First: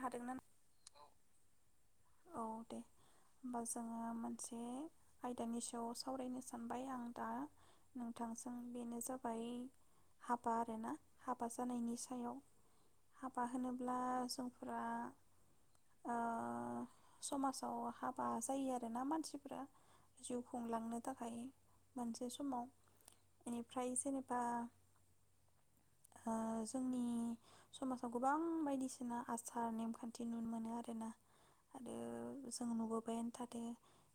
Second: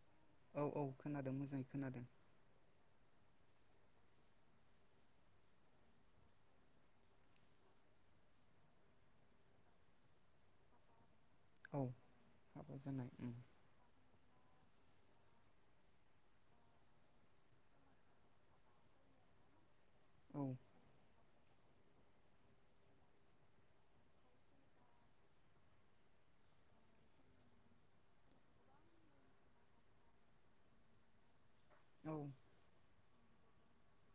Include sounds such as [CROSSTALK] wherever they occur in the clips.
हादोंना औ औ खोनादों मोजाङै खोनादों। औ दे होमबा जोङो मोनसे आयदानि सायाव सावरायनो सानबाय आं दा नोंथांजों बेनो जाबाय हाबा आरोना। हाबा औ जानायनि सायाव हाबा जानाय उम हाबा होनोब्ला जों ओ ओ समाजाव हाबा जायो आरोना मानसिफ्रा। जिउ औ खुंलांनो थाखाय मोनसे समाव बेनिफ्राय जेनेबा ओ जोंनि समाजाव गोबां बायदिसिना आ सार नेमखान्थि नुनो मोनो आरोना। आरो औ जों नुबोबाय थादो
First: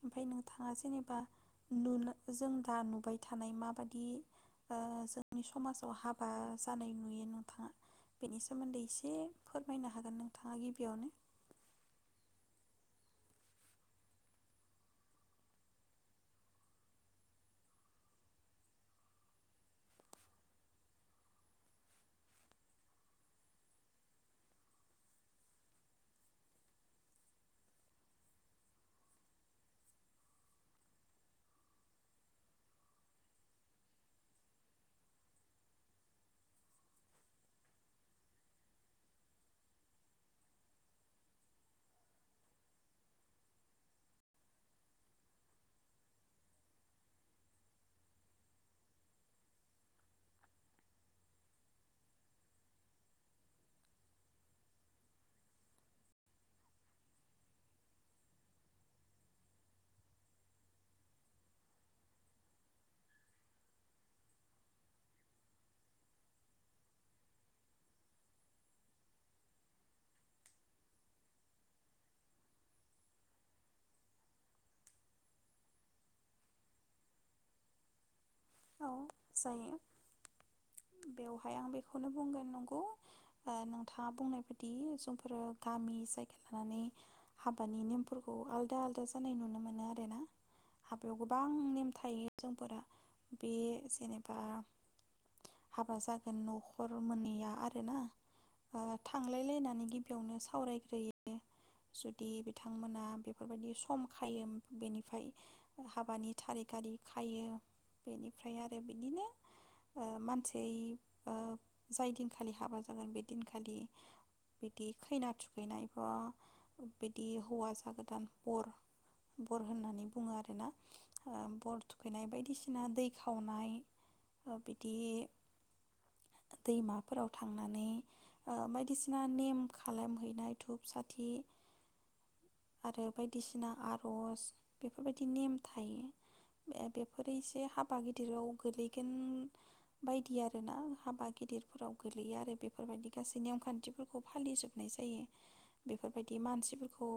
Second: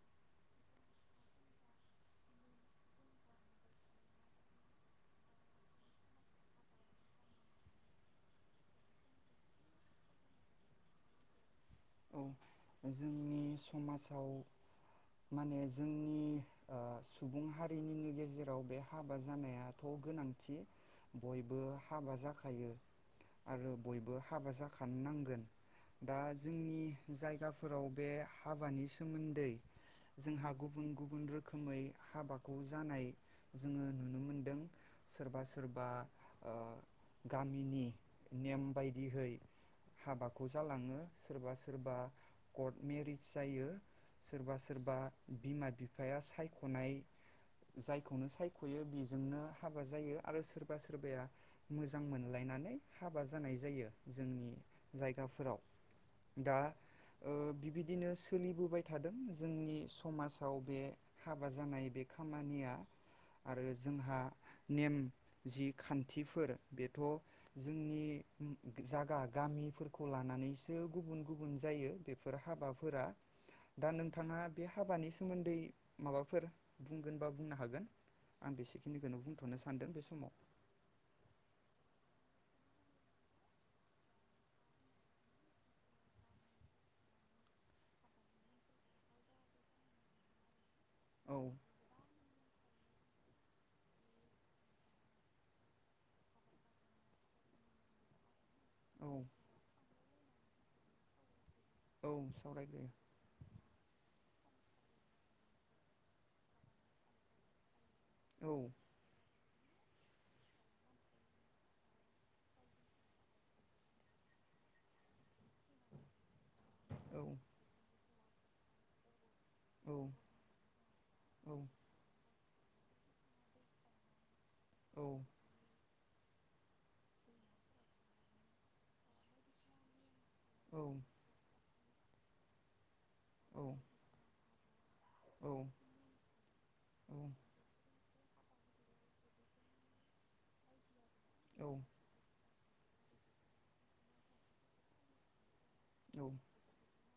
ओमफ्राय नोंथाङा जेनेबा नुनो जों दा नुबाय थानाय माबादि ओ जोंनि समाजाव हाबा जानाय नुयो नोंथाङा बेनि सोमोन्दै एसे फोरमायना हागोन नोंथाङा गिबियावनो। औ जोंनि समाजाव माने जोंनि ओ सुबुं हारिनिनि गेजेराव बे हाबा जानायाथ गोनांथि बयबो हाबा जाखायो आरो बयबो हाबा जाखानो नांगोन दा जोंनि जायगाफोराव बे हाबानि सोमोन्दै जोंहा गुबुन गुबुन रोखोमै हाबाखौ जानाय जोङो नुनो मोन्दों सोरबा सोरबा ओ गामिनि नेम बायदिहै हाबाखौ जालाङो सोरबा सोरबा कर्ट मेरिस जायो सोरबा सोरबा बिमा बिफाया सायखनाय जायखौनो सायखयो बेजोंनो हाबा जायो आरो सोरबा सोरबाया मोजां मोनलायनानै हाबा जानाय जायो जोंनि जायगाफोराव। दा ओ बिबादिनो सोलिबोबाय थादों जोंनि समाजाव बे हाबा जानाय बे खामानिया आरो जोंहा नेम जि खान्थिफोर बेथ जोंनि जागा गामिफोरखौ लानानै सो गुबुन गुबुन जायो बेफोर हाबाफोरा दा नोंथाङा बे हाबानि सोमोन्दै माबाफोर बुंगोन बा बुंनो हागोन। आं औ बेसेखिनिखौनो बुंथनो जायो सान्दों बे समाव। बेवहाय आं बेखौनो बुंगोन नंगौ ओ नोंथाङा बुंनाय बायदि जोंफोरो गामि जायगा लानानै हाबानि नेमफोरखौ आलदा आलादा जानाय नुनो मोनो आरो ना। हाबायाव औ गोबां नेम थायो जोंफोरा बे जेनेबा हाबा जागोन नखर मोन्नैया आरोना ओ औ थांलायलायनानै गि बेयावनो सावरायग्रोयो। औ जुदि सावरायग्रोयो बिथांमोना बेफोरबायदि सम खायोम बेनिफ्राय हाबानि थारिक हारि खायो बेनिफ्राय आरो बिदिनो ओ मानसै ओ जाय दिनखालि हाबा जागोन बे दिनखालि बिदि खैना थुखैनायखौ औ बिदि हौवा जागोदान [UNINTELLIGIBLE] बर औ होननानै बुङो आरो ना ओ बर थुखैनाय बायदिसि ना दै खावनाय ओ बिदि औ दैमाफोराव थांनानै ओ बायदिसिना नेम खालाम हैनाय धुप साथि आरो औ बायदिसिना आरज बेफोरबायदि औ नेम औ थायो औ बे-बेफोर बे हाबा गिदिराव गोलैगोन बायदि आरोना हाबा औ गिदिरफोराव गोलैयो आरो बे बेफोरबायदि गासै नेम खान्थिफोरखौ फालिजोबनाय जायो। औ बेफोरबायदि मानसिफोरखौ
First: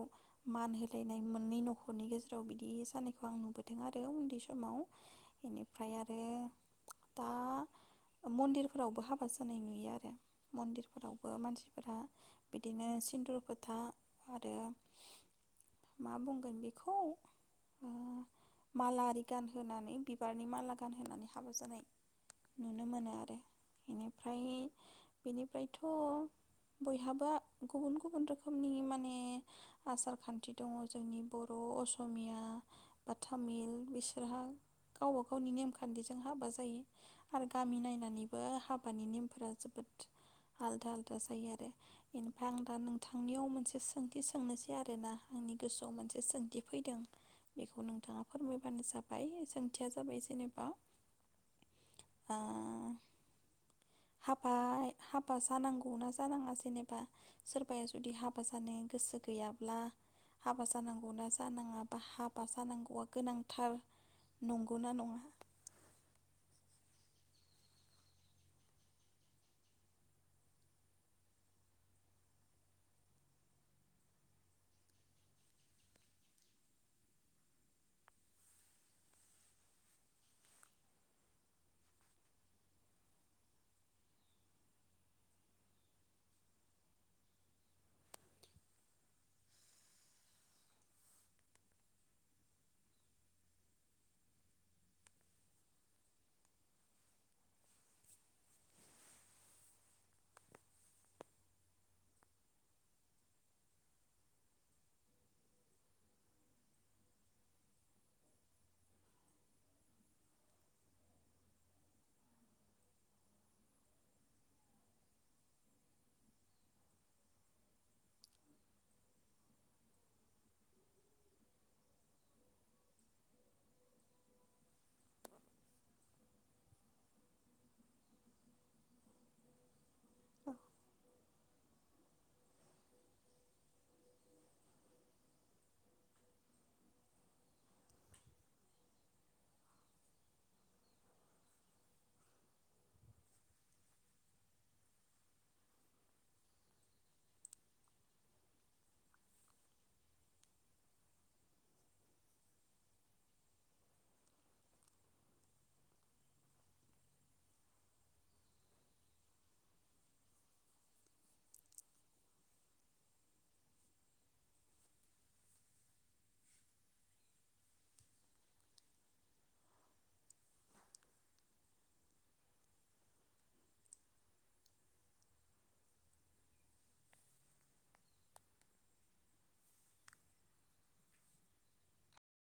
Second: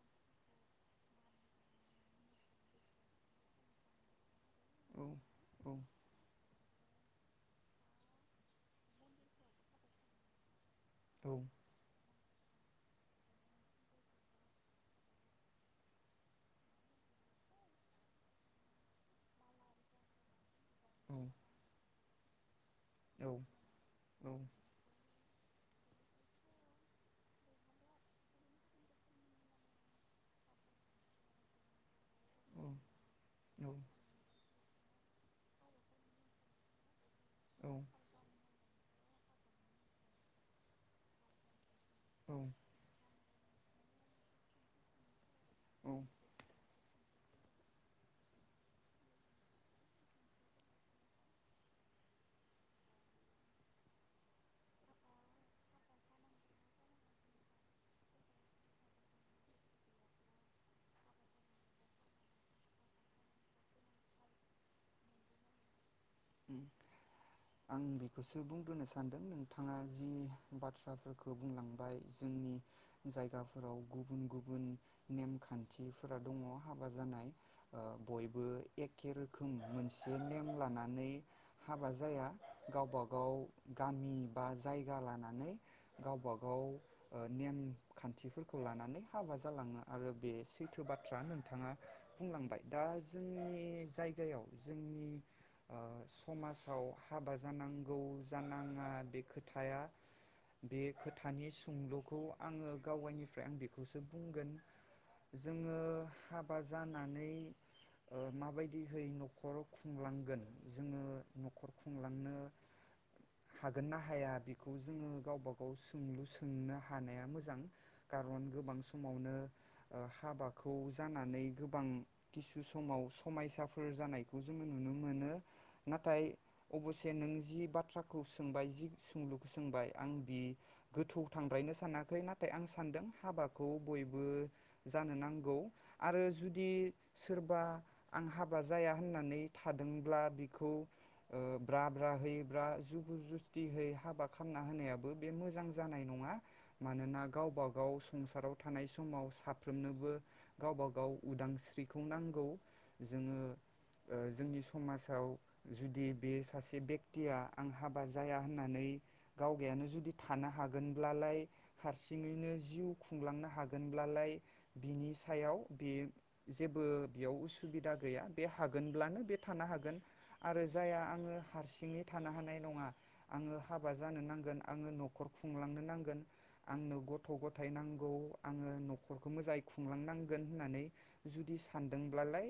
मान होलायनाय मोननै नखरनि गेजेराव बिदि जानायखौ आं नुबोदों आरो उन्दै समाव औ औ इनिफ्राय आरो दा मन्दिरफोरावबो हाबा जानाय नुयो आरो मन्दिर औ फोरावबो मानसिफोरा बिदिनो सिन्दुर फोथा आरो मा बुंगोन बेखौ ओ मालारि गान होनानै बिबारनि माला औ गानहोनानै हाबा जानाय नुनो मोनो आरो बेनिफ्राय बेनि मोफ्रायथ बयहाबा गुबुन गुबुन रोखोमनि माने आसार खान्थि दङ जोंनि बर' असमिया बा तामिल बिस गावबा गावनि नेमखान्थिजों हाबा जायो। आरो गामि नायनानैबो हाब बानि नेमफोरा जोबोद आलदा आलदा जायो आरो औ इनिफाय आं दा नोंथांनियाव मोनसे सोंथि सोंनोसै आरो ना। आंनि औ गोसोआव मोनसे सोंथि फैदों। बेखौ नोंथाङा फोरमायबानो जाब हाय सोंथिया जाबाय जेनेबा आ हाबा हाबा जानांगौना जानाङा जेनेबा सोरबाया जुदि हाबा जानो गोसो गैयाब्ला हाबा जानांगौना जानाङा बा हाबा जानांगौआ गोनांथार नंगोना नङा। ओम आं बेखौसो बुंग्रोनो सानदों नोंथाङा जि बाथ्राफोरखो बुंलांबाय जोंनि जायगाफोराव गुबुन गुबुन नेमखान्थिफोरा दङ हाबा जानाय ओ बयबो एखे रोखोम मोनसे नेम लानानै हाबा जाया गावबा गाव गामि बा जायगा लानानै गावबा गाव ओ नेम खान्थिफोरखौ लानानै हाबा जालाङो आरो बे सैथो बाथ्रा नोंथाङा बुंलांबाय दा जोंनि जायगायाव जोंनि ओ समासाव हाबा जानांगौ जानाङा बे खोथाया बे खोथानि सुंलुखौ आङो गावायनिफ्राय आं बेखौसो बुंगोन जोङो हाबा जानानै ओ माबायदिहै नखराव खुंलांगोन जोङो नखर खुंलांनो हागोन ना हाया बेखौ जोङो गावबा गाव सोंलु सोंनो हानाया मोजां कारन गोबां समावनो ओ हाबाखौ जानानै गोबां किसु समाव समायसाफोर जानायखौ जोङो नुनो मोनो। नाथाय अबसे नों जि बाथ्राखौ सोंबाय जि सोंलुखो सोंबाय। आं बि गोथौ थांद्रायनो सानाखै नाथाय आं सानदों हाबाखौ बयबो जानो नांगौ आरो जुदि सोरबा आं हाबा जाया होननानै थादोंब्ला बिखौ ओ ब्रा ब्रा है ब्रा जुबुर जुस्तियै हाबा खामना होनायाबो बे मोजां जानाय नङा मानोना गावबा गाव संसाराव थानाय समाव साफ्रोमनोबो गावबा गाव उदांस्रिखौ नांगौ जोङो ओ जोंनि समाज औ जुदि बे सासे बेक्टिया आं हाबा जाया होननानै गावगायानो जुदि थानो हागोनब्लालाय हारसिङैनो जिउ खुंलांनो हागोनब्लालाय बिनि सायाव बे जेबो बेयाव उसुबिदा गैया बे हागोनब्लानो बे थानो हागोन। आरो जाया आङो हारसिङै थानो हानाय नङा आङो हाबा जानो नांगोन आङो न'खर खुंलांनो नांगोन आंनो गथ' गथाय नांगौ आङो न'खरखौ मोजाङै खुंलांनो नांगोन होननानै जुदि सानदोंब्लालाय